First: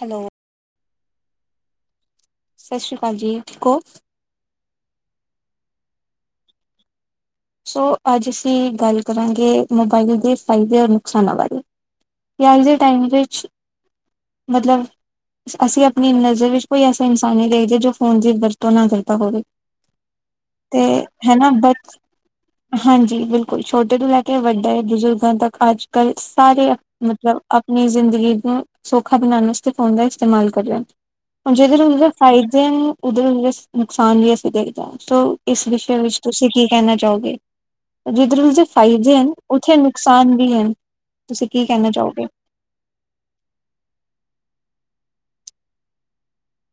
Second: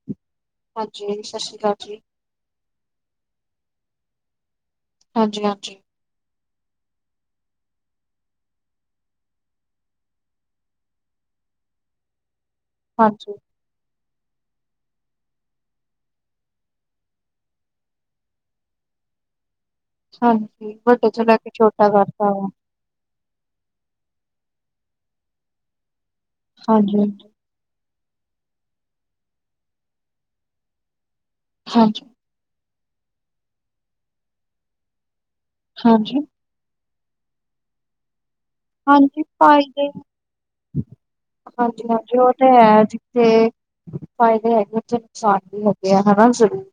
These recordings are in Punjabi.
ਹੈਲੋ। ਹਾਂਜੀ ਸ਼ਾਸ਼ਰੀ ਕਾਲ ਜੀ। ਸ਼ਾਸ਼ਰੀ ਕਾਲ ਜੀ, ਠੀਕ ਓ? ਹਾਂਜੀ-ਹਾਂਜੀ। ਸੋ ਅੱਜ ਅਸੀਂ ਗੱਲ ਕਰਾਂਗੇ ਮੋਬਾਈਲ ਦੇ ਫਾਇਦੇ ਔਰ ਨੁਕਸਾਨਾਂ ਬਾਰੇ। ਜਾਂ ਅੱਜ ਦੇ ਟਾਈਮ ਹਾਂਜੀ, ਵਿੱਚ, ਮਤਲਬ ਅਸੀਂ ਆਪਣੀ ਨਜ਼ਰ ਵਿੱਚ ਕੋਈ ਐਸਾ ਇਨਸਾਨ ਨਈ ਦੇਖਦੇ ਜੋ ਫੋਨ ਦੀ ਵਰਤੋਂ ਨਾ ਕਰਦਾ ਹੋਵੇ। ਹਾਂਜੀ, ਤੇ ਵੱਡੇ ਚ ਲੈ ਹਨਾ ਕੇ ਬਟ ਛੋਟਾ ਕਰਦਾ ਵਾ। ਹਾਂਜੀ ਈ ਬਿਲਕੁਲ ਛੋਟੇ ਤੋਂ ਲੈ ਕੇ ਵੱਡੇ ਬਜ਼ੁਰਗਾਂ ਤੱਕ ਅੱਜ ਕੱਲ੍ਹ ਸਾਰੇ ਏ ਹਾਂਜੀ, ਮਤਲਬ ਆਪਣੀ ਜ਼ਿੰਦਗੀ ਨੂੰ ਸੌਖਾ ਬਣਾਨ ਵਾਸਤੇ ਫੋਨ ਦਾ ਇਸਤੇਮਾਲ ਕਰ ਲੈਣ ਹੁਣ ਹਾਂਜੀ, ਜੇਕਰ ਫਾਇਦੇ ਨੇ ਉਧੋ ਓ ਇਨਵੇਸਟ ਨੁਕਸਾਨ ਨੀ ਅਸੀਂ ਦੇਖਦੇ ਆਂ ਸੋ ਇਸ ਵਿਸ਼ੇ ਵਿੱਚ ਹਾਂਜੀ, ਤੁਸੀਂ ਕੀ ਕੈਨਾ ਚਾਹੋਗੇ ਕੇਨਾ ਗੇ ਓ ਜਿੱਧਰ ਫਾਇਦੇ ਐ ਹਾਂਜੀ ਨੇ ਉੱਥੇ ਫਾਇਦੇ ਨੁਕਸਾਨ ਵੀ ਐ ਤੁਸੀਂ ਕੀ ਕਹਿਣਾ ਚਾਓਗੇ ਏ ਏਹ ਤੇ ਹੈ ਜਿੱਥੇ ਫਾਇਦੇ ਹੈਗੇ ਉਥੇ ਨੁਕਸਾਨ ਵੀ ਹੈਗੇ ਆ ਹਨਾ ਜ਼ਰੂਰ।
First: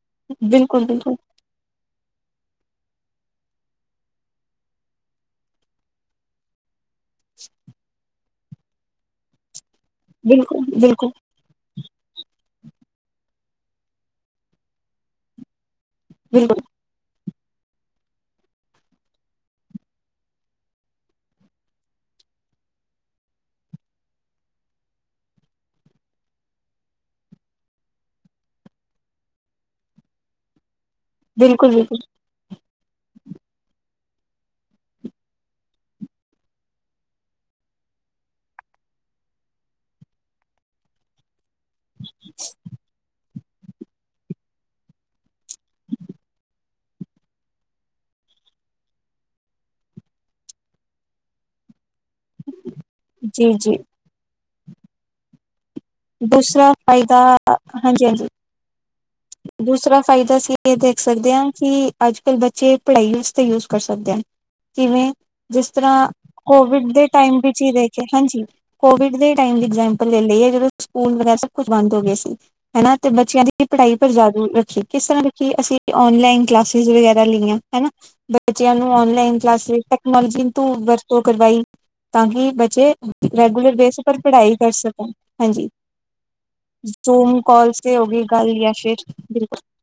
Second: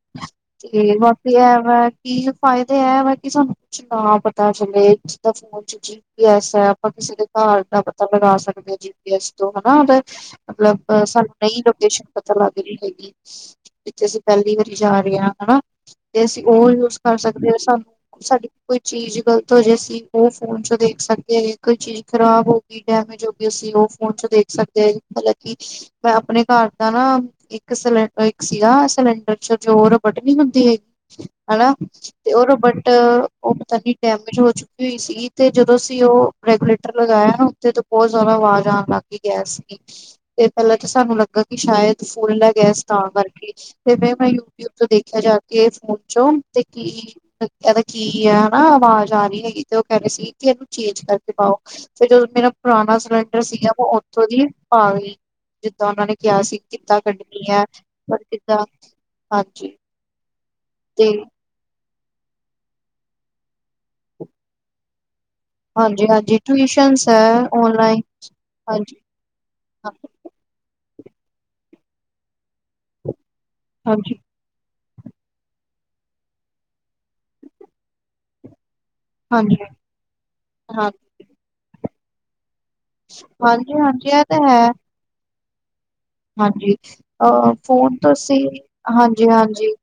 ਬਿਲਕੁਲ ਏ ਬਿਲਕੁਲ ਬਾਕੀ ਐ ਵਾ ਆ ਕੀ ਫਾਇਦੇ ਐ ਇਹ ਵਾ ਕਿ ਸਾਨੂੰ ਕੁਛ ਤਾਂ ਪਤਾ ਚਲੇ ਜਿੱਦਾਂ ਫੋਨ ਚ ਜੀ ਪੀ ਐਸ ਐ ਉਹ ਕਿਸੀ ਕੇ ਘਰ ਦਾ ਪਤਾ ਲਗਾ ਸਕਦੇ ਆਂ ਜੀ ਪੀ ਐਸ ਤੋਂ ਹਨਾ ਬ ਬਿਲਕੁਲ ਮਤਲਬ ਬਿਲਕੁਲ ਸਾ ਨਈ ਲੋਕੇਸ਼ਨ ਪਤਾ ਲੱਗ ਰਈ ਹੈਗੀ ਜਿੱਥੇ ਅਸੀਂ ਪੈਲੀ ਵਾਰੀ ਜਾ ਰਹੇ ਆ ਹਨਾ ਆ ਦੇਸੀਂ ਈ ਬਿਲਕੁਲ ਗੋਣ ਵਿਚ ਕਰ ਸਕਦੇ ਆ ਸਾਨੂੰ ਸਾਡੀ ਕੋਈ ਚੀਜ਼ ਗ਼ਲਤ ਹੋ ਜੇ ਅਸੀਂ ਉਹ ਫੋਨ ਚੋਂ ਦੇਖ ਸਕਦੇ ਹੈਗੇ ਏ ਕੋਈ ਚੀਜ਼ ਖ਼ਰਾਬ ਹੋ ਗੀ, ਡੈਮੇਜ ਹੋ ਗੀ ਅਸੀਂ ਉਹ ਫੋਨ ਚ ਦੇਖ ਸਕਦੇ ਆ ਮਲਬ ਕਿ ਈ ਮੈਂ ਘਰ ਦਾ ਨਾ ਆ ਇੱਕ ਸਿਲਡਰ ਇੱਕ ਸੀਗਾ ਸਿਲੰਡਰ ਚ ਜੋ ਰਬਡ ਨੀ ਹੁੰਦੀ ਹੈਗੀ ਹਨਾ ਬਿਲਕੁਲ ਆ ਬਿਲਕੁਲ ਤੇ ਉਹ ਰਬਟ ਉਹ ਪਤਾਨੀ ਡੈਮੇਜ ਹੋ ਚੁੱਕੀ ਸੀਗੀ ਤੇ ਜਦੋਂ ਸੀ ਉਹ ਰੈਗੂਲੇਟਰ ਲਗਾਇਆ ਨਾ ਉੱਤੇ ਬਹੁਤ ਆਵਾਜ਼ ਆਣ ਲੱਗ ਗੀ ਗੈਸ ਵਿਚ ਤੇ ਪੈਲਾਂ ਤਾਂ ਸਾਨੂੰ ਲੱਗਾ ਕਿ ਸ਼ਾਇਦ ਫੁੱਲ ਐ ਗੈਸ ਤਾਂ ਕਰਕੇਏ ਤੇ ਬਹਿ ਫਾਈ ਯੂਟਿਊਬ ਤੋਂ ਦੇਖਿਆ ਜਾ ਕੇ ਫੋਨ ਚੋਂ ਤੇ ਕੀ ਤਾਡਾ ਕੀ ਐ ਹਨਾ ਆਵਾਜ਼ ਆ ਰਈ ਹੈਗੀ ਤੇ ਉਹ ਕਹਿੰਦੇ ਸੀਗੇ ਕਿ ਚੇਂਜ ਕਰੋ ਪਾਓ ਫੇਰ ਉਸ ਨੇ ਨਾ ਪੁਰਾਣਾ ਸਿਲੰਡਰ ਜੀ ਸੀਗਾ ਜੀ ਮੈਂ ਉਥੋਂ ਦੀ ਪਾ ਗੀ ਜਿੱਦਾਂ ਓਨਾਂ ਨੇ ਕਿਆ ਸੀ ਦੂਸਰਾ ਕਿੱਦਾਂ ਫਾਇਦਾ ਕੱਢਣੀ ਐ ਹਾਂਜੀ ਪਰ ਹਾਂਜੀ ਕਿੱਦਾਂ ਹਾਂਜੀ ਦੂਸਰਾ ਫਾਇਦਾ ਸੀ ਇਹ ਦੇਖ ਤੇ ਸਕਦੇ ਆਂ ਕਿ ਅੱਜ ਕੱਲ੍ਹ ਬੱਚੇ ਪੜ੍ਹਾਈ ਵਸਤੇ ਯੂਜ ਕਰ ਸਕਦੇ ਆ ਕਿਵੇਂ ਏ ਜਿਸ ਤਰ੍ਹਾਂ ਹਾਂਜੀ-ਹਾਂਜੀ ਕੋਵਿਡ ਟਿਊਸ਼ਨਸ ਦੇ ਹੈ ਟਾਈਮ ਵਿੱਚ ਈ ਔਨਲਾਈਨ ਦੇਖੇ ਹਾਜੀ ਈ ਹਾਂਜੀ, ਕੋਵਿਡ ਦੇ ਟਾਈਮ ਦੀ ਹਾਂ, ਇਗਜੈਮਪਲ ਲੈ ਲਈਏ ਜਦੋਂ ਓ ਸਕੂਲ ਵਰੇ ਸਭ ਕੁਛ ਬੰਦ ਹੋ ਗੇ ਸੀ ਹੈਨਾ ਤੇ ਬੱਚਿਆਂ ਦੀ ਪੜ੍ਹਾਈ ਪਰ ਹਾਂਜੀ, ਜਾਗ ਰੱਖੀ ਕਿਸ ਤਰ੍ਹਾਂ ਆ ਕਿ ਅਸੀਂ ਔਨਲਾਈਨ ਕਲਾਸਿਸ ਵਗੈਰਾ ਲਈਆਂ ਹੈਨਾ ਬੱਚਿਆਂ ਨੂੰ ਔਨਲਾਨ ਲਾਈਨ ਹਾਂਜੀ, ਕਲਾਸੀ ਟੈਕਨੋਲੋਜੀ ਧੁ ਹਾਂ ਵਰਤੋਂ ਕਰਵਾਈ ਤਾਂ ਕਿ ਬੱਚੇ ਏ ਰੈਗੂਲਰ ਬੇਸ ਹਾਂਜੀ-ਹਾਂਜੀ ਉੱਪਰ ਇਹ ਤਾਂ ਪੜ੍ਹਾਈ ਹੈ ਕਰ ਸਕਣ ਹਾਂਜੀ। ਹਾਂਜੀ ਜ਼ੂਮ ਅਹ ਕਾਲਸ ਤੇ ਹੋ ਫੋਨਤੋ ਗਈ ਸੀ ਗੱਲ ਤੁਸੀਂ ਜਾਂ ਫਿਰ ਹਾਂਜੀ ਈ ਬਿਲਕੁਲ ਹਾਂਜੀ ਈ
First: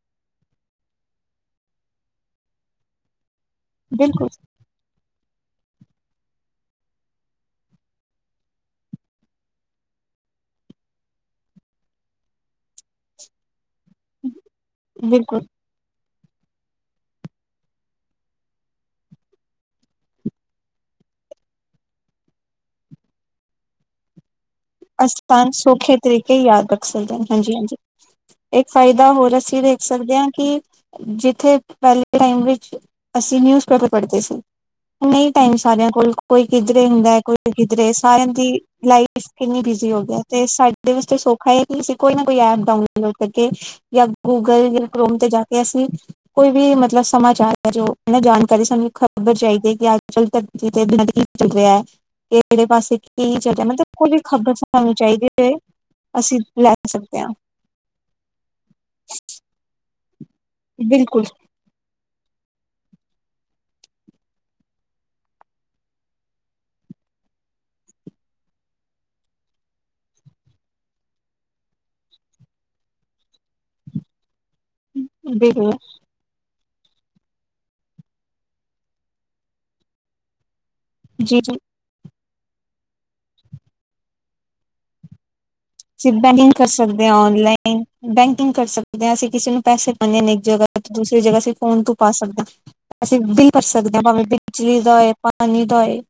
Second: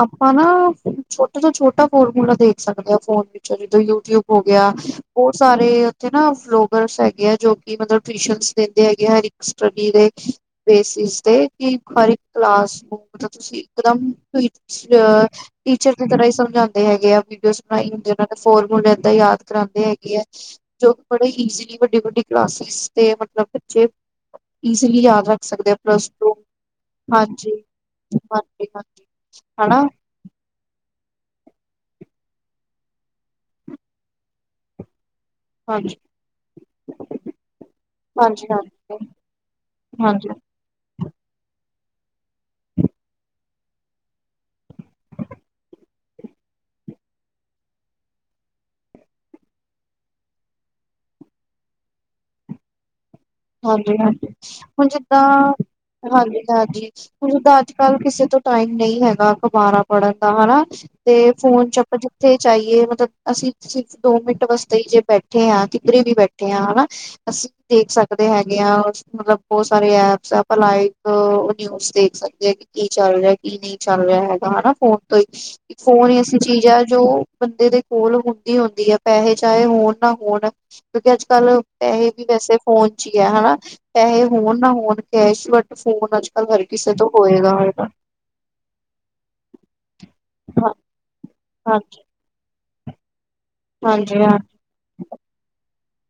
ਆਪਾਂ ਨਾ ਆ ਛੋਟੇ ਤੋਂ ਛੋਟਾ ਫੋਰਮੂਲਾ ਦੇਖ ਸਕਦੇ ਆਂ ਫੋਨ ਤੇ ਯੂਟਿਊਬ ਬਿਲਕੁਲ ਹੋ ਗਿਆ ਉਹ ਸਾਰੇ ਉੱਥੇ ਨਾ ਫਲੋਗਰਸ ਹੈਗੇ ਆ ਜੋ ਕਿ ਮਤਲਬ ਟਿਊਸ਼ਨਜ ਦਿੰਦੇ ਹੈਗੇ ਹਰ ਇੱਕ ਸਟੱਡੀ ਈ ਦੇ ਏ ਬੇਸਿਸ ਤੇ ਕਿ ਪਾ ਪਲਾਸ ਇੱਕਦਮ ਇਸਾ ਆ ਬਿਲਕੁਲ ਟੀਚਰ ਦੀ ਤਰ੍ਹਾਂ ਹੀ ਸਮਝਾਉਂਦੇ ਹੈਗੇ ਐ ਵੀਡੀਓ ਬਣਾਈ ਹੁੰਦੇ ਉਹ ਦੇ ਫੋਰਮੁਲੇ ਇਦਾ ਯਾਦ ਕਰਾਉਂਦੇ ਹੈਗੇ ਐ ਜੋ ਕ ਬੜੇ ਈਜ਼ੀਲੀ ਵੱਡੀ ਵੱਡੀ ਕਲਾਸਿਸ ਤੇ ਮਤਲਬ ਬੱਚੇ ਈਜ਼ੀਲੀ ਯਾਦ ਰੱਖ ਅਨ ਸਕਦੇ ਆ ਸੌਖੇ ਪਲੱਸ ਟੂ ਤਰੀਕੇ ਹੀ ਯਾਦ ਰੱਖ ਸਕਦੇ ਹਨ ਹਾਂਜੀ ਈ ਹਾਂਜੀ ਈ ਹਾਂਜੀ ਇੱਕ ਹਾਂਜੀ ਫਾਇਦਾ ਹੋਰ ਈ ਅਸੀਂ ਵੇਖ ਹਨਾ ਸਕਦੇ ਆ ਕਿ ਈ ਜਿੱਥੇ ਪਹਿਲੇ ਟਾਈਮ ਵਿੱਚ ਅਸੀਂ ਨਿਊਜ਼ ਪੇਪਰ ਪੜ੍ਹਦੇ ਸੀ ਨਹੀਂ ਟਾਈਮ ਸਾਰਿਆਂ ਹਾਂਜੀ ਕੋਲ ਐ ਕੋਈ ਕਿਧਰੇ ਹੁੰਦਾ ਕਿਧਰੇ ਸਾਰਿਆਂ ਹਾਂਜੀ ਦੀ ਹਾਂਜੀ ਲਾਈਫ ਕਿੰਨੀ ਬਿਜੀ ਹੋ ਗਿਆ ਹਾਂਜੀ ਤੇ ਸਾਡੇ ਵਿੱਚ ਸੌਖਾ ਐ ਕਿ ਅਸੀਂ ਕੋਈ ਨਾ ਕੋਈ ਐਪ ਡਾਊਨਲੋਡ ਕਰਕੇ ਏ ਜਾਂ ਗੂਗਲ ਆ ਜਾਂ ਕੋਮ ਤੇ ਜਾ ਕੇ ਅਸੀਂ ਈ ਕੋਈ ਵੀ ਮਤਲਬ ਸਮਾਚਾਰ ਐ ਜਾਣਕਾਰੀ ਸਾਨੂੰ ਖ਼ਬਰ ਚਾਹੀਦੀ ਐ ਕਿ ਧਰਤੀ ਤੇ ਚੱਲ ਰਿਹਾ ਆ ਏ ਕਿਹੜੇ ਪਾਸੇ ਕੀ ਚੱਲ ਰਿਹਾ ਮਤਲਬ ਕੋਈ ਵੀ ਖ਼ਬਰ ਹੁਣ ਸਾਨੂੰ ਜਿੱਦਾਂ, ਚਾਹੀਦੀ ਹੋਏ ਅਸੀਂ ਹਾਂਜੀ- ਲੈ ਹਾਂਜੀ ਸਕਦੇ ਹਾਂ ਹੁਣ ਜਿੱਦਾਂ ਅੱਜ- ਕੱਲ ਕਿਸੇ ਤੋਂ ਟਾਈਮ ਨਈ ਹੈਗਾ ਅਖਬਾਰਾਂ ਪੜ੍ਹਨ ਦਾ ਹਨਾ। ਬਿਲਕੁਲ ਤੇ ਫੋਨ ਚ ਆਪ ਜਿਥੇ ਜਾਈਏ ਮਤਲਬ ਅਸੀਂ ਸਿਰਫ ਦੋ ਮਿੰਟ ਵਾਸਤੇ ਹੀ ਜੇ ਬੈਠੇ ਹਾਂ ਕਿਧਰੇ ਵੀ ਬੈਠੇ ਆ ਹਨਾ। ਅਸੀਂ ਦੇਖ ਸਕਦੇ ਸਕਦੇ ਹੈਗੇ ਆ ਮਤਲਬ ਬਹੁਤ ਸਾਰੇ ਐਪਸ ਆਪਾਂ ਲਾਈਵ ਨਿਊਜ਼ ਦੇਖ ਸਕਦੇ ਹੈਗੇ ਕੀ ਚੱਲ ਰਿਹਾ ਕੀ ਨੀ ਚੱਲ ਰਿਹਾ ਹੈਗਾ ਹਨਾ। ਫੋਨ ਤੋਂ ਹੀ, ਬਿਲਕੁਲ ਫੋਨ ਈ ਐਸੀ ਚੀਜ਼ ਹੈ ਜੋ ਬੰਦੇ ਦੇ ਕੋਲ ਹੁੰਦੀ-ਹੁੰਦੀ ਐ, ਪੈਸੇ ਚਾਹੇ ਹੋਣ ਨਾ ਹੋਣ ਕਿਉਂਕਿ ਜੀ ਅੱਜ-ਕੱਲ ਜੀ ਪੈਸੇ ਵੀ ਵੈਸੇ ਫੋਨ ਚ ਈ ਹੈ ਹਨਾ। ਪੈਸੇ ਹੋਣ ਨਾ ਹੋਣ ਕੈਸ਼ ਵ ਅਸੀਂ ਫੋਨ ਅੱਜ-ਕੱਲ ਬੈਂਕਿੰਗ ਹਰ ਕਰ ਕਿਸੇ ਸਕਦੇ ਤੋ ਹਾਂ ਔਨਲਾਈਨ ਹੋਏਗਾ-ਹੋਏਗਾ। ਬੈਂਕਿੰਗ ਕਰ ਸਕਦੇ ਆ ਅਸੀਂ ਕਿਸੇ ਨੂੰ ਪੈਸੇ ਪਾਉਂਦੇ ਆ ਇੱਕ ਜਗ੍ਹਾ ਤੇ ਦੂਸਰੀ ਜਗ੍ਹਾ ਅਸੀਂ ਫੋਨ ਤੋਂ ਹਾਂਜੀ ਪਾ ਸਕਦੇ ਆ। ਅਸੀਂ ਬਿੱਲ ਭਰ ਸਕਦੇ ਆ, ਹਾਂਜੀ ਭਾਵੇਂ ਹਾਂ ਬਿਜਲੀ ਦਾ ਏ ਪਾਣੀ ਦਾ ਏ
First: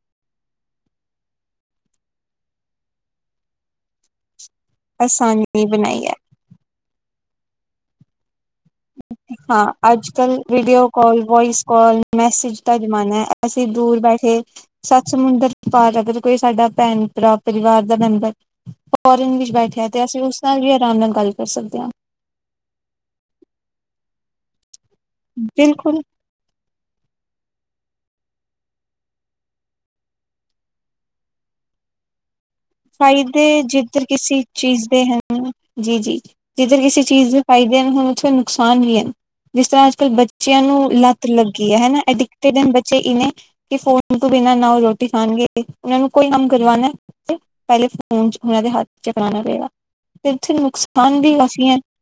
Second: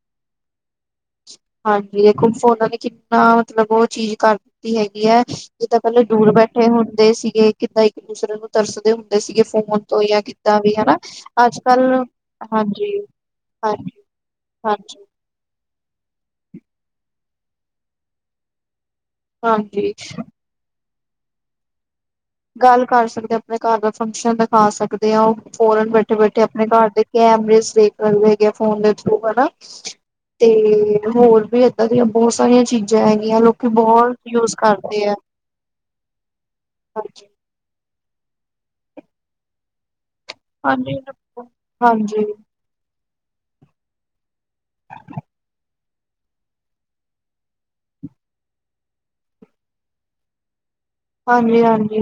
ਹਾਂਜੀ, ਦੇਖੋ ਫੋਨਾ ਨੇ ਕਿੰਨਾ ਮਤਲਬ ਉਹ ਚੀਜ਼ ਕਰ ਕੀਤੀ ਹੈਗੀ ਹੈ। ਆਸਾਨੀ ਜਿੱਦਾਂ ਪਹਿਲਾਂ ਬਣਾਈ ਹੈ ਦੂਰ ਬੈਠੇ ਹੁੰਦੇ ਸੀਗੇ ਕਿੱਦਾਂ ਇੱਕ ਦੂਸਰੇ ਨੂੰ ਤਰਸਦੇ ਹੁੰਦੇ ਸੀਗੇ ਹਾਂ ਫੋਨ ਤੋਂ ਅੱਜ ਜਾਂ ਕੱਲ ਕਿੱਦਾਂ ਵੀ ਵੀਡੀਓ ਹਨਾ ਕਾਲ ਅੱਜ- ਵੋਇਸ ਕਾਲ ਕੱਲ ਮੈਸੇਜ ਦਾ ਹਾਂਜੀ। ਜ਼ਮਾਨਾ ਹੈ ਅਸੀਂ ਦੂਰ ਹਾਂਜੀ ਬੈਠੇ, ਹਾਂਜੀ ਸੱਤ ਸਮੁੰਦਰ ਪਾਰ ਅਗਰ ਕੋਈ ਸਾਡਾ ਭੈਣ-ਭਰਾ ਪਰਿਵਾਰ ਦਾ ਮੈਂਬਰ ਫੋਰਨ ਵਿੱਚ ਬੈਠਿਆ ਹਾਂਜੀ ਤੇ ਅਸੀਂ ਉਸ ਨਾਲ ਵੀ ਆਰਾਮ ਨਾਲ ਗੱਲ ਕਰ ਸਕਦੇ ਆ। ਗੱਲ ਕਰ ਸਕਦੇ ਆ, ਆਪਣੇ ਘਰ ਦਾ ਫੰਕਸ਼ਨ ਦਿਖਾ ਸਕਦੇ ਆ, ਉਹ ਫੋਰਨ ਬਿਲਕੁਲ ਬੈਠੇ- ਬੈਠੇ ਠੇ ਆਪਣੇ ਘਰ ਦੇ ਕੈਮਰੇ ਦੇਖਦੇ ਹੈਗੇ ਫੋਨ ਦੇ ਥਰੂ ਹਨਾ। ਤੇ ਹੋਰ ਵੀ ਇਦਾਂ ਦੀਆਂ ਬਹੁਤ ਸਾਰੀਆਂ ਚੀਜਾ ਹੈਗੀਆਂ ਲੋਕੀ ਬਹੁਤ ਯੂਜ ਕਰਦੇ ਐ। ਜੀ-ਜੀ, ਜਿੱਧਰ ਕਿਸੇ ਚੀਜ਼ ਦੇ ਫਾਈਦੇ ਹੋਣ ਤੁਹਾਨੂੰ ਨੁਕਸਾਨ ਵੀ ਹਨ। ਜਿਸ ਤਰ੍ਹਾਂ ਅੱਜ- ਕੱਲ੍ਹ ਬੱ- ਚਿਆਂ ਨੂੰ ਹਾਂਜੀ। ਲੱਤ ਲੱਗੀ ਐ ਹਨਾ। ਹਾਂਜੀ, ਅਡਿਕਟਡ ਬੱਚੇ ਇਨੇ ਕਿ ਫੋਨ ਤੂੰ ਬਿਨਾਂ ਨਾ ਉਹ ਰੋਟੀ ਖਾਣਗੇ ਇਹਨਾਂ ਨੂੰ ਕੋਈ ਕੰਮ ਕਰਵਾਨਾ ਪਹਿਲੇ ਫੋਨ ਉਹ ਦੇ ਹੱਥ ਚ ਫਰਾਣਾ ਪਏਗਾ। ਤੇ ਇੱਥੇ ਨੁਕਸ- ਹਾਂਜੀ ਹਾਂਜੀ।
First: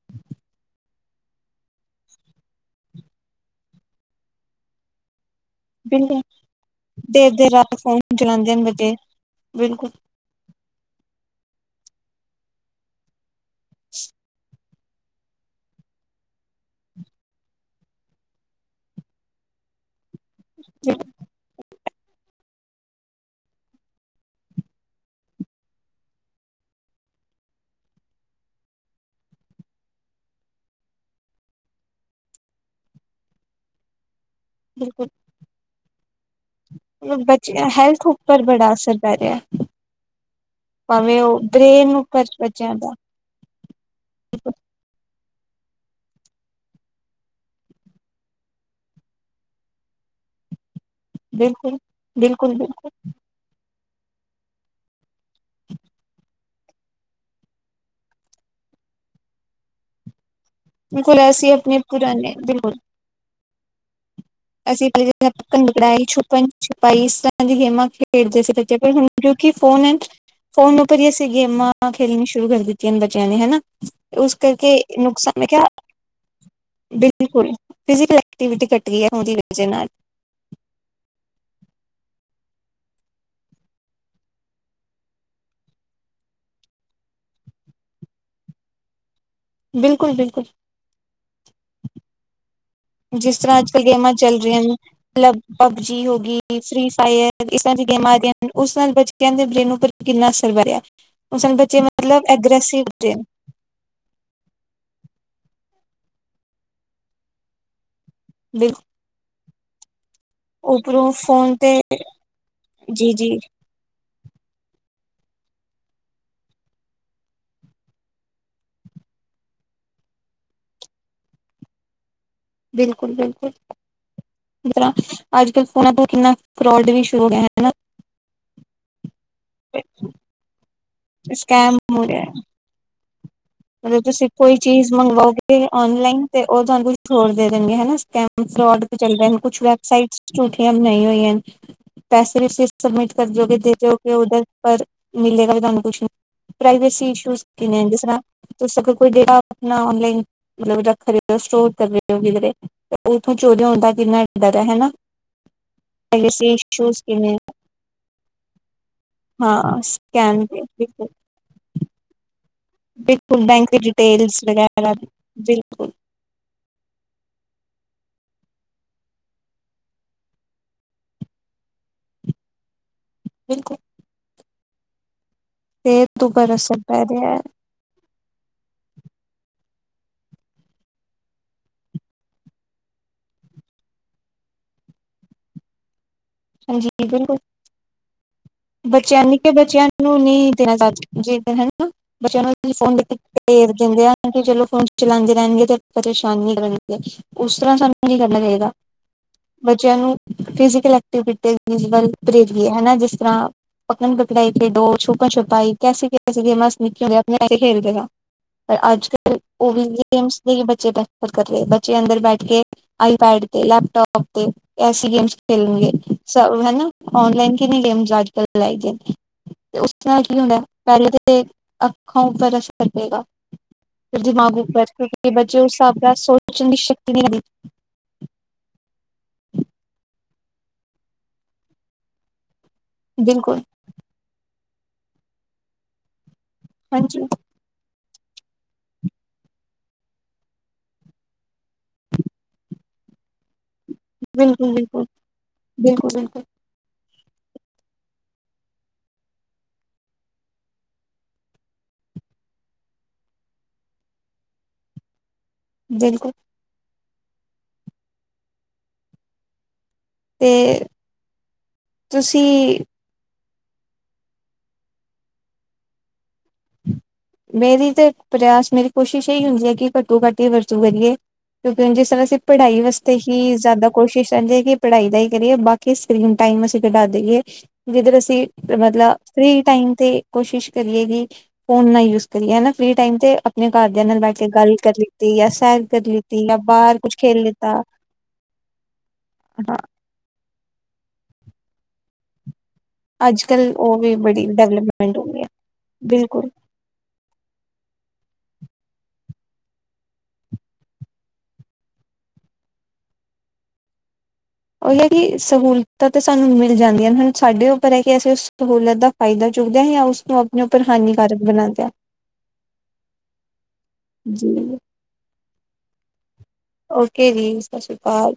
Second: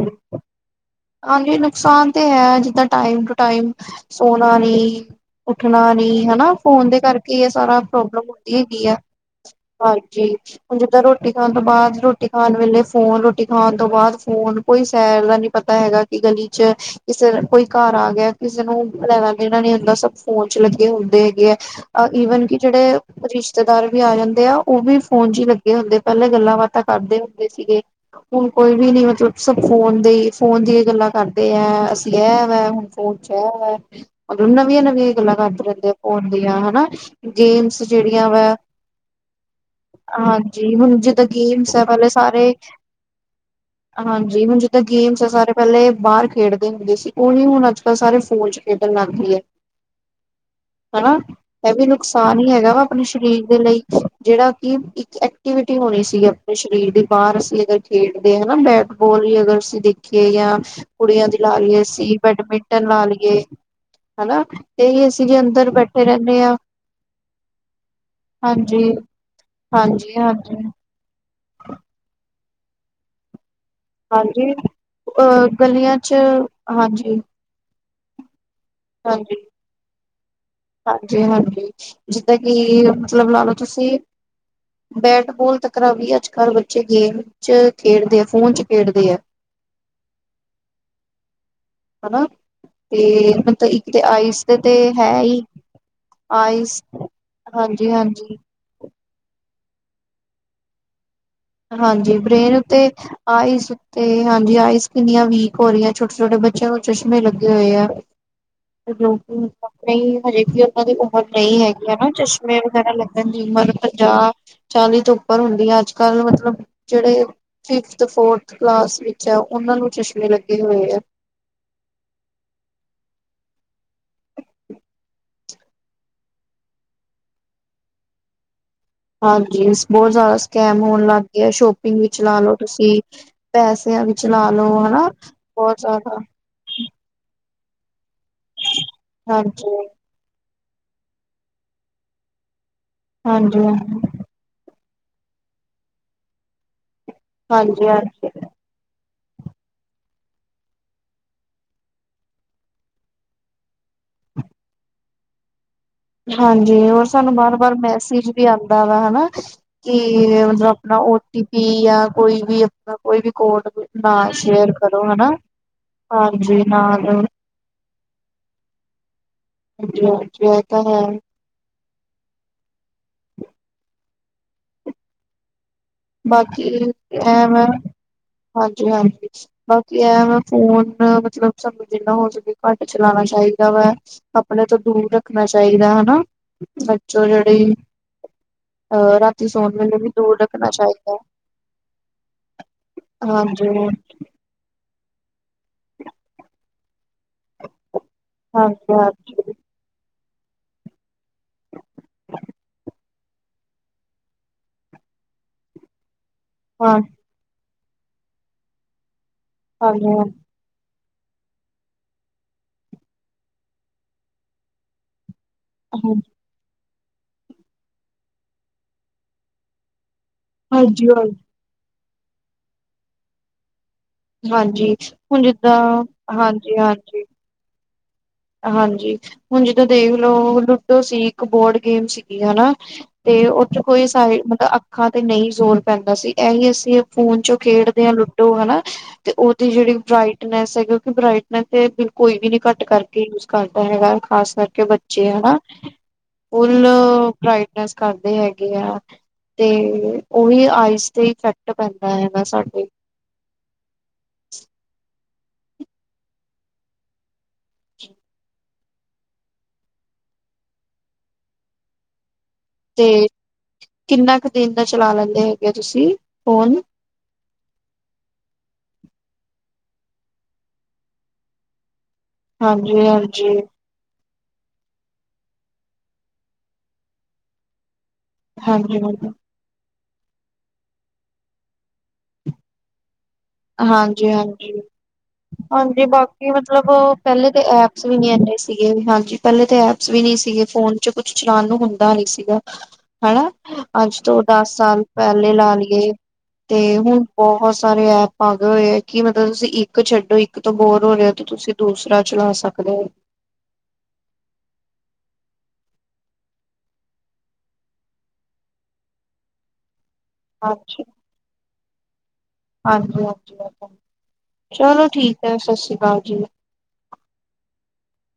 ਹਾਂਜੀ ਨੁਕਸਾਨ ਤੇ ਹੈ ਜਿੱਦਾਂ ਟਾਈਮ ਟੂ ਟਾਈਮ ਸੋਣਾ ਨੀ ਉੱਠਣਾ ਨੀ ਬਿਲਕੁਲ ਹਨਾ। ਫੋਨ ਦੇ ਕਰਕੇ ਇਹ ਦੇਰ-ਦੇਰ ਰਾਤ ਸਾਰਾ ਫੋਨ ਪ੍ਰੋਬਲਮ ਚਲਾਉਂਦੇ ਹੁੰਦੀ ਹਨ ਹੈਗੀ ਐ। ਬੱਚੇ ਬਿਲਕੁਲ ਜੀ, ਹੁਣ ਜਿੱਦਾਂ ਰੋਟੀ ਖਾਣ ਤੋਂ ਬਾਅਦ ਰੋਟੀ ਖਾਣ ਵੇਲੇ ਫੋਨ ਰੋਟੀ ਖਾਣ ਤੋਂ ਬਾਅਦ ਫੋਨ ਕੋਈ ਸੈਰ ਦਾ ਨੀ ਪਤਾ ਹੈਗਾ ਕਿ ਗਲੀ ਚ ਕਿਸੇ ਦਾ ਕੋਈ ਘਰ ਆ ਗਿਆ ਕਿਸੇ ਨੂੰ ਲੈਣਾ-ਦੇਣਾ ਨੀ ਹੁੰਦਾ ਸਭ ਫ਼ੋਨ ਚ ਲੱਗੇ ਹੁੰਦੇ ਹੈਗੇ ਆ, ਈਵਨ ਕਿ ਜਿਹੜੇ ਰਿਸ਼ਤੇਦਾਰ ਵੀ ਆ ਜਾਂਦੇ ਆ, ਉਹ ਵੀ ਫੋਨ ਚ ਈ ਲੱਗੇ ਹੁੰਦੇ ਐ, ਪਹਿਲਾਂ ਗੱਲਾਂ ਬਾਤਾਂ ਕਰਦੇ ਹੁੰਦੇ ਸੀਗੇ। ਹੁਣ ਕੋਈ ਵੀ ਨੀ ਮਤਲਬ, ਸਭ ਫੋਨ ਦੇ ਈ ਫੋਨ ਦੀਆਂ ਗੱਲਾਂ ਕਰਦੇ ਐ, ਅਸੀਂ ਐਵਾ ਹੁਣ ਫੋਨ ਚ ਐ ਵੈ ਮਤਲਬ ਬਿਲਕੁਲ ਨਵੀਆਂ-ਨਵੀਆਂ ਗੱਲਾਂ ਕਰਦੇ ਰਹਿੰਦੇ ਆ ਫੋਨ ਦੀਆਂ ਹਨਾ, ਬੱਚੇ ਗੇਮਸ ਹੈਲਥ ਜਿਹੜੀਆਂ ਉੱਪਰ ਵਾ ਬੜਾ ਅਸਰ ਪੈ ਰਿਹਾ। ਹਾਂਜੀ ਹੁਣ ਭਾਵੇਂ ਜਿੱਦਾਂ ਉਹ ਗੇਮਸ ਐ, ਬ੍ਰੇਨ ਪਹਿਲੇ ਉੱਪਰ ਸਾਰੇ, ਬੱਚਿਆਂ ਦਾ ਹਾਜੀ ਹੁਣ ਜਿੱਦਾਂ ਗੇਮਸ ਆ ਸਾਰੇ ਪਹਿਲੇ ਬਾਹਰ ਖੇਡਦੇ ਹੁੰਦੇ ਸੀ ਉਹੀ ਹੁਣ ਅੱਜ-ਕੱਲ੍ਹ ਸਾਰੇ ਫ਼ੋਨ ਚ ਖੇਡਣ ਲੱਗ ਪਈ ਐ। [inaudible] ਹੈਨਾ। ਇਹ ਬਿਲਕੁਲ ਵੀ ਨੁਕਸਾਨ ਹੀ ਬਿਲਕੁਲ ਹੈਗਾ ਵਾ ਆਪਣੇ ਸਰੀਰ ਦੇ ਲਈ ਜਿਹੜਾ ਕਿ ਇੱਕ ਐਕਟੀਵਿਟੀ ਹੋਣੀ ਸੀਗੀ ਆਪਣੇ ਸਰੀਰ ਦੇ ਬਾਹਰ ਅਸੀਂ ਅਗਰ ਖੇਡਦੇ ਹਨਾ ਬੈਟ ਬੋਲ ਵੀ ਅਗਰ ਅਸੀਂ ਦੇਖੀਏ ਯਾ ਕੋਈ ਐਸੀ ਆਪਣੇ ਪੁਰਾਣੇ ਬਿਲਕੁਲ। ਬਣਾ ਲਈ ਏ। ਅਸੀਂ [unintelligible] ਬੈਠੇ ਰਹਿੰਦੇ ਛੁਪਣ ਹਾਂ ਛੁਪਾਈ ਇਸ ਤਰ੍ਹਾਂ ਦੀਆਂ ਗੇਮਾਂ ਖੇ ਖੇਡਦੇ ਸੀਗੇ ਬੱਚੇ, ਹਾਂਜੀ ਪਰ ਹੁਣ ਕਿਉਂਕਿ ਫੋਨ, ਹਾਂਜੀ ਹਾਂਜੀ ਫੋਨ ਫੋਨ ਤੇ ਵੀ ਅਸੀਂ ਗੇਮਾਂ ਖੇਲਣੀਆਂ ਸ਼ੁਰੂ ਕਰ ਦਿੱਤੀਆਂ ਬੱਚਿਆਂ ਨੇ, ਹੈਨਾ। ਉਸ ਹਾਂਜੀ ਕਰਕੇ ਨੁਕਸਾਨ, ਮੈਂ ਅਹ ਕਿਆ, ਗਲੀਆਂ ਚ ਹਾਂਜੀ ਦਿਖਦੀ ਕੋਈ ਨੀ ਫਿਜ਼ੀਕਲ ਐਕਟੀਵਿਟੀ ਘੱਟੀ ਐ, ਉਹਦੀ ਵਜ੍ਹਾ ਨਾਲ਼। ਹਾਂਜੀ- ਹਾਂਜੀ, ਜਿੱਦਾਂ ਕਿ ਮਤਲਬ ਲਾ ਲੋ, ਤੁਸੀਂ ਬੈਟ ਬੋਲ ਤਕਰਾ ਵੀ ਅੱਜ- ਕੱਲ ਬੱਚੇ ਗੇਮ 'ਚ ਖੇਡਦੇ ਆ, ਫੋਨ 'ਚ ਖੇਡਦੇ ਐ। ਬਿਲਕੁਲ- ਬਿਲਕੁਲ। ਹਨਾ, ਤੇ ਜਿਸ ਤਰ੍ਹਾਂ ਮਤਲਬ ਇੱਕ ਤੇ ਆਈਸ ਤੇ ਤੇ ਹੈ ਈ ਪੱਬਜੀ ਹੋ ਗਈ, ਫ੍ਰੀ ਫਾਇਰ ਇਸ ਤਰ੍ਹਾਂ ਦੀਆਂ ਗੇਮਾਂ ਆ ਹਾਂਜੀ-ਹਾਂਜੀ, ਗਈਆਂ ਉਸ ਨਾਲ਼ ਬੱਚਿਆਂ ਦੇ ਬ੍ਰੇਨ ਉੱਪਰ ਕਿੰਨਾ ਅਸਰ ਪੈ ਰਿਹਾ। ਉਸ ਨਾਲ ਬੱਚੇ ਹਾਂਜੀ ਮਤਲਬ ਬ੍ਰੇਨ ਐਗਰੈਸਿਵ ਉੱਤੇ, ਹੋ ਰਹੇ ਨੇ। ਆਈਸ ਤੇ ਹਾਂਜੀ ਆਈਸ ਕਿੰਨੀਆਂ ਵੀਕ ਹੋ ਰਹੀਆਂ, ਛੋਟੇ- ਛੋਟੇ ਬੱਚਿਆਂ ਨੂੰ ਚਸ਼ਮੇ ਲੱਗੇ ਹੋਏ ਆ ਬਿਲ ਤੇ ਲੋਕੀ ਆਪਣੀ ਹਜੇ ਵੀ ਉਹਨਾਂ ਦੀ ਉਪਰੋਂ ਉਮਰ ਫੋਨ ਨਹੀਂ ਤੇ ਹੈਗੀ ਹੈ ਨਾ ਚਸ਼ਮੇ ਵਗੈਰਾ ਜੀ ਜੀ ਲੱਗਣ ਦੀ ਉਮਰ ਪੰਜਾਹ ਚਾਲੀ ਤੋਂ ਉੱਪਰ ਹੁੰਦੀ ਆ ਅੱਜ- ਕੱਲ ਮਤਲਬ ਜੇੜੇ ਫਿਫਥ, ਫੋਰਥ ਕਲਾਸ ਵਿੱਚ ਐ, ਉਹਨਾਂ ਨੂੰ ਚਸ਼ਮੇ ਲੱਗੇ ਹੋਏ ਆ। ਬਿਲਕੁਲ ਬਿਲਕੁਲ। ਕਿੰਨਾ, ਅੱਜ- ਕੱਲ ਫ਼ੋਨਾਂ ਤੋਂ ਕਿੰਨਾ ਫਰੋਡ ਵੀ ਸ਼ੁਰੂ ਹੋ ਗਿਆ, ਹੈਨਾ ਹਾਂਜੀ ਬਹੁਤ ਜ਼ਿਆਦਾ ਸਕੈਮ ਹੋਣ ਲੱਗ ਗਏ, ਸਕੈਮ ਸ਼ੋਪਿੰਗ ਹੋ ਵਿੱਚ ਰਿਹਾ ਲਾ ਲੋ ਤੁਸੀਂ ਮਤਲਬ ਪੈਸਿਆਂ ਵਿੱਚ ਤੁਸੀਂ ਲਾ ਕੋਈ ਲਓ ਚੀਜ਼ ਹਨਾ ਮੰਗਵਾਓਗੇ ਬਹੁਤ ਜ਼ਿਆਦਾ ਔਨਲਾਈਨ ਤੇ ਉਹ ਤੁਹਾਨੂੰ ਕੁਛ ਹੋਰ ਦੇ ਦੇਣਗੇ ਹਨ ਸਕੈਮ ਫਰੋਡ ਚੱਲਦਾ ਨੀ ਕੁਛ ਹਾਂਜੀ ਵੈੱਬਸਾਈਟਸ ਝੂਠੀਆਂ ਬਣਾਈਆਂ ਹੋਈਆਂ ਨੇ, ਪੈਸੇ ਵੀ ਤੁਸੀਂ ਸਮਬਿਟ ਕਰ ਜੋਗੇ, ਹਾਂਜੀ ਦੇਜੋਗੇ ਉਹਦਾ ਪਰ, ਮਿਲੇਗਾ ਵੀ ਤਾਨੂੰ ਕੁਛ ਨੀ, ਪ੍ਰਾਈਵੇਸੀ ਇਸ਼ੂ ਕਿੰਨੇ ਹਾਂਜੀ ਹਾਂਜੀ ਜਿਸ ਹਾਂਜੀ ਤਰ੍ਹਾਂ ਤੁਸੀ ਅਗਰ ਜੇੜਾ ਆਪਣਾ ਲਿੰਕ ਮਤਲਬ ਖਰੀਦੋ ਸਟੋਰ ਕਰ ਰਹੇ ਓ ਉਥੋਂ ਚੋਰੀ ਹੋਣ ਦਾ ਕਿੰਨਾ ਡਰ ਐ ਹੈਨਾ ਹਾਂਜੀ, ਹੋਰ ਸਾਨੂੰ ਵਾਰ- ਵਾਰ ਮੈਸੇਜ ਵੀ ਆਂਦਾ ਵਾ ਹਨਾ ਹਾਂ ਕਿ ਸਕੈਨ ਤੇ ਮਤਲਬ ਆਪਣਾ ਬਿਲਕੁਲ ਓ ਟੀ ਪੀ ਜਾਂ ਕੋਈ ਵੀ ਅਪ ਕੋਈ ਵੀ ਬਿਲਕੁਲ ਕੋਡ ਬੈਂਕ ਦੀ ਨਾ ਡਿਟੇਲਸ ਸ਼ੇਅਰ ਵਗੈਰਾ ਕਰੋ ਹਨਾ, ਬਿਲਕੁਲ ਹਾਂਜੀ ਨਾਲ ਓ ਹਾਂਜੀ- ਹਾਂਜੀ ਇਹ ਤਾਂ ਹੈ। ਬਿਲਕੁਲ। ਫੇਰ ਬਾਕੀ ਟੈਮ, ਹਾਂਜੀ- ਹਾਂਜੀ। ਬਾਕੀ ਐਹ ਵੈਂ ਫੋਨ ਮਤਲਬ ਸਾਨੂੰ ਜਿੰਨਾ ਹੋ ਸਕੇ ਘੱਟ ਚਲਾਣਾ ਚਾਹੀਦਾ ਵਾ। ਆਪਣੇ ਤੋਂ ਦੂਰ ਰੱਖਣਾ ਚਾਈਦਾ ਹਨਾ ਹਾਂਜੀ ਬੱਚੋਂ ਬੋਲੋ, ਜਿਹੜੀ ਅਹ ਬੱਚਿਆਂ ਲਈ, ਰਾਤੀ ਸੌਣ ਬੱਚਿਆਂ ਵੇਲੇ ਵੀ ਨੂੰ ਦੂਰ ਨੀ ਤੇ ਰੱਖਣਾ ਅੱਜ ਚਾਹੀਦਾ ਜੇ ਹੈ ਨਾ, ਬੱਚਿਆ ਨੂੰ ਫੋਨ ਕਰਕੇ ਭੇਜ ਹਾਂਜੀ ਦਿੰਦੇ ਹਨ ਕਿ ਚਲੋ ਫੋਨ ਚਲਾਉਂਦੇ ਰਹਿਣਗੇ ਤੇ, ਪਰੇਸ਼ਾਨ ਨੀ ਕਰਣਗੇ, ਉਸ ਤਰ੍ਹਾਂ ਸਾਨੂੰ ਹੁਣ ਕੀ ਕਰਨਾ ਚਾਹੀਦਾ, ਹਾਂਜੀ ਹਾਂਜੀ ਬੱਚਿਆਂ ਨੂੰ ਫਿਜਿਕਲ ਐਕਟ ਅਟੇ ਬਿਟੇ [unintelligible] ਵੀ ਹਨਾ, ਜਿਸ ਤਰ੍ਹਾਂ। ਪਕੜਣ -ਪਕੜਾਈ ਖੇਡੋ, ਛੁਪਨ -ਛੁਪਾਈ ਕੈੇਸੇ ਕੈ ਬੁਕਸ 'ਚ ਜੇੜੀਆਂ ਗੇਮਾਂ ਹਾਂ ਲਿਖੀਆਂ ਹੁੰਦੀਆ ਉਹੀ ਖੇਡਦੇ ਆਂ, ਪਰ ਅੱਜ- ਕੱਲ ਉਹ ਹੀ ਹਾਂਜੀ ਹਾਂਜੀ ਗੇਮਸ। ਨਹੀ ਬੱਚੇ ਪ੍ਰੈਫਰ ਕਰ ਰਹੇ। ਬੱਚੇ ਅੰਦਰ ਬੈਠ ਕੇ, ਆਈ-ਪੈਡ ਤੇ, ਲੈਪ-ਟੋਪ ਤੇ, ਐਂਸੀ ਗੇਮਸ ਖੇਲੇ ਗੇ ਹਮ [inaudible] [inaudible] ਚਲੋ ਹਨਾ, ਔਨਲਾਈਨ ਕਿਨੀਂ ਗੇਮਸ ਅੱਜ ਕੱਲ੍ਹ [unintelligible] ਲਈਕ ਏ ਚਲ ਵੀ ਹੁਣ ਹਾਂਜੀ ਹਾਂਜੀ ਪਹਿਲੇ ਤੇ ਅੱਖਾਂ-ਉਖਾ ਉੱਪਰ ਅਸਰ ਪਏਗਾ ਦਿਮਾਗ ਉੱਪਰ ਹਾਂਜੀ ਕਿਉਂਕਿ, ਹੁਣ ਬੱਚੇ ਉਸ ਜਿੱਦਾਂ ਹਿਸਾਬ ਨਾਲ ਸੋਚਣ ਦੀ ਹਾਂਜੀ ਸ਼ਕਤੀ ਹਾਂਜੀ ਨਈ ਹੈਗੀ। ਹਾਂਜੀ, ਹੁਣ ਜਿੱਦਾਂ ਦੇਖ ਲੋ ਲੂਡੋ ਸੀ, ਇੱਕ ਬੋਰਡ ਗੇਮ ਸੀ। ਏ ਹਨਾ, ਤੇ ਬਿਲਕੁਲ ਉਦੇ 'ਚ ਕੋਈ ਸਾਈਡ, ਅੱਖਾਂ ਤੇ ਨਹੀ ਜ਼ੋਰ ਪੈਂਦਾ ਸੀ ਇਹੀ ਤੇ ਹਾਂਜੀ ਫੋਨ ਚੋਂ, ਖੇਡਦੇ ਆ ਲੁਡੋ ਹਨਾ ਤੇ ਉਹਦੀ ਜਿਹੜੀ ਬ੍ਰਈਟਨੈੱਸ ਹੈ, ਕਿਉਂਕਿ, ਬ੍ਰਈਟਨੈੱਸ ਤੇ ਬਿਲਕੁਲ ਕੋਈ ਵੀ ਨੀ ਘੱਟ ਕਰ ਕੀ ਯੂਜ਼ ਕਰਦਾ ਹੈਗਾ, ਖਾਸ ਬਿਲਕੁਲ ਕਰਕੇ ਬਿਲਕੁਲ ਬੱਚੇ ਹਨਾ। ਬਿਲਕੁਲ ਬਿਲਕੁਲ ਫੁੱਲ, ਬ੍ਰਾਈਟਨੈਸ ਕਰਦੇ ਹੈਗੇ ਆ ਤੇ ਉਹੀ, ਆਈਸ ਤੇ ਇਫੈ਼ਕਟ ਪੈਂਦਾ ਹੈਗਾ ਸਾਡੇ ਬਿਲਕੁੱਲ। ਤੇ, ਤੁਸੀ ਤੇ, ਕਿੰਨਾ ਕੁ ਦਿਨ ਦਾ ਚਲਾ ਲੈਂਦੇ ਹੈਗੇ, ਤੁਸੀਂ ਫੋਨ ਨਈ ਨਈ ਤੇ ਪ੍ਰਯਾਸ, ਮੇਰੀ ਕੋਸ਼ਿਸ਼ ਇਹੀ ਹੁੰਦੀ ਹੈ ਕਿ, ਘੱਟੋ-ਘੱਟ ਹੀ ਵਰਤੋਂ ਕਰੀਏ ਕਿਉਂਕਿ, ਜਿਸ ਤਰ੍ਹਾਂ ਅਸੀਂ ਪੜ੍ਹਾਈ ਹਾਂਜੀ ਵਾਸਤੇ ਹੀ ਹਾਂਜੀ ਜ਼ਿਆਦਾ ਕੋਸ਼ਿਸ਼ ਰਹਿੰਦੀ ਕਿ ਪੜ੍ਹਾਈ ਦਾ ਹੀ ਕਰੀਏ, ਬਾਕੀ ਸਕਰੀਨ ਟਾਈਮ, ਅਸੀ ਘਟਾ ਦਈ ਏ ਜਿੱਧਰ ਅਸੀ ਹਾਂਜੀ ਮਤਲਬ ਹਾਂਜੀ ਫ੍ਰਰੀ ਟਾਈਮ ਤੇ, ਕੋਸ਼ਿਸ਼ ਕਰੀਏ ਵੀ ਫੋਨ ਨਾ ਯੂਜ਼ ਕਰੀਏ ਐ ਨਾ, ਫਰੀ ਟਾਈਮ ਤੇ ਆਪਣੇ, ਘਰਦਿਆਂ ਨਾਲ ਹਾਂਜੀ ਬੈਠ ਕੇ, ਗੱਲ ਹਾਂਜੀ ਕਰ ਲਿੱਤੀ ਜਾਂ ਸੈਰ ਕਰ ਹਾਂਜੀ ਲਿੱਤੀ, ਜਾਂ ਬਾਹਰ ਕੁਛ ਖੇਲ ਲਿੱਤਾ ਸੀਨਿਅਰ ਵੀ ਨਈ ਸੀਗੇ, ਹਾਂਜੀ ਪਹਿਲੇ ਹਾਂ ਤਾਂ ਐ ਕੁਛ ਵੀ ਨਈ ਸੀਗੇ, ਫੋਨ ਚ ਕੁਛ ਚਲਾਉਣ ਨੂੰ ਹੁੰਦਾ ਨੀ, ਸੀਗਾ ਅੱਜ ਹਨਾ, ਕੱਲ ਉਹ ਵੀ ਅੱਜ ਤੋਂ ਬੜੀ ਦਸ ਸਾਲ ਡਿਵਲਪਮੈਂਟ ਹੋ ਗਈ ਹੈ ਪਹਿਲੇ, ਲਾ ਲਈਏ ਬਿਲਕੁਲ ਤੇ ਹੁਣ, ਬਹੁਤ ਸਾਰੇ ਐਂਪ ਆ ਗਏ ਹੋਏ ਹੈ ਕਿ, ਮਤਲਬ ਤੁਸੀ ਇੱਕ ਛੱਡੋ, ਇੱਕ ਤੋਂ ਬੋਰ ਹੋ ਰਹੇ ਹੋ, ਤੇ ਤੁਸੀਂ ਦੂਸਰਾ, ਚਲਾ ਸਕਦੇ ਹੋ ਉਹੀ ਹੈ ਕਿ, ਸਹੂਲਤਾਂ ਤੇ ਸਾਨੂੰ ਮਿਲ ਜਾਂਦੀਆਂ ਨੇ, ਹੁਣ ਸਾਡੇ ਉੱਪਰ ਹੈ ਕਿ, ਅਸੀ ਉਸ ਸਹੂਲਤ ਦਾ ਫਾਇਦਾ ਚੁੱਕਦਿਆਂ ਹੀ, ਉਸ ਤੋਂ ਆਪਣੇ ਉੱਪਰ ਹਾਨੀਕਾਰਕ, ਬਣਾਦਾ ਹਾਂਜੀ-ਹਾਂਜੀ, ਚਲੋ ਠੀਕ ਹੈ ਸਤਿ ਸ੍ਰੀ ਅਕਾਲ ਜੀ। ਓਕੇ ਜੀ, ਸਤਿ ਸ਼੍ਰੀ ਅਕਾਲ।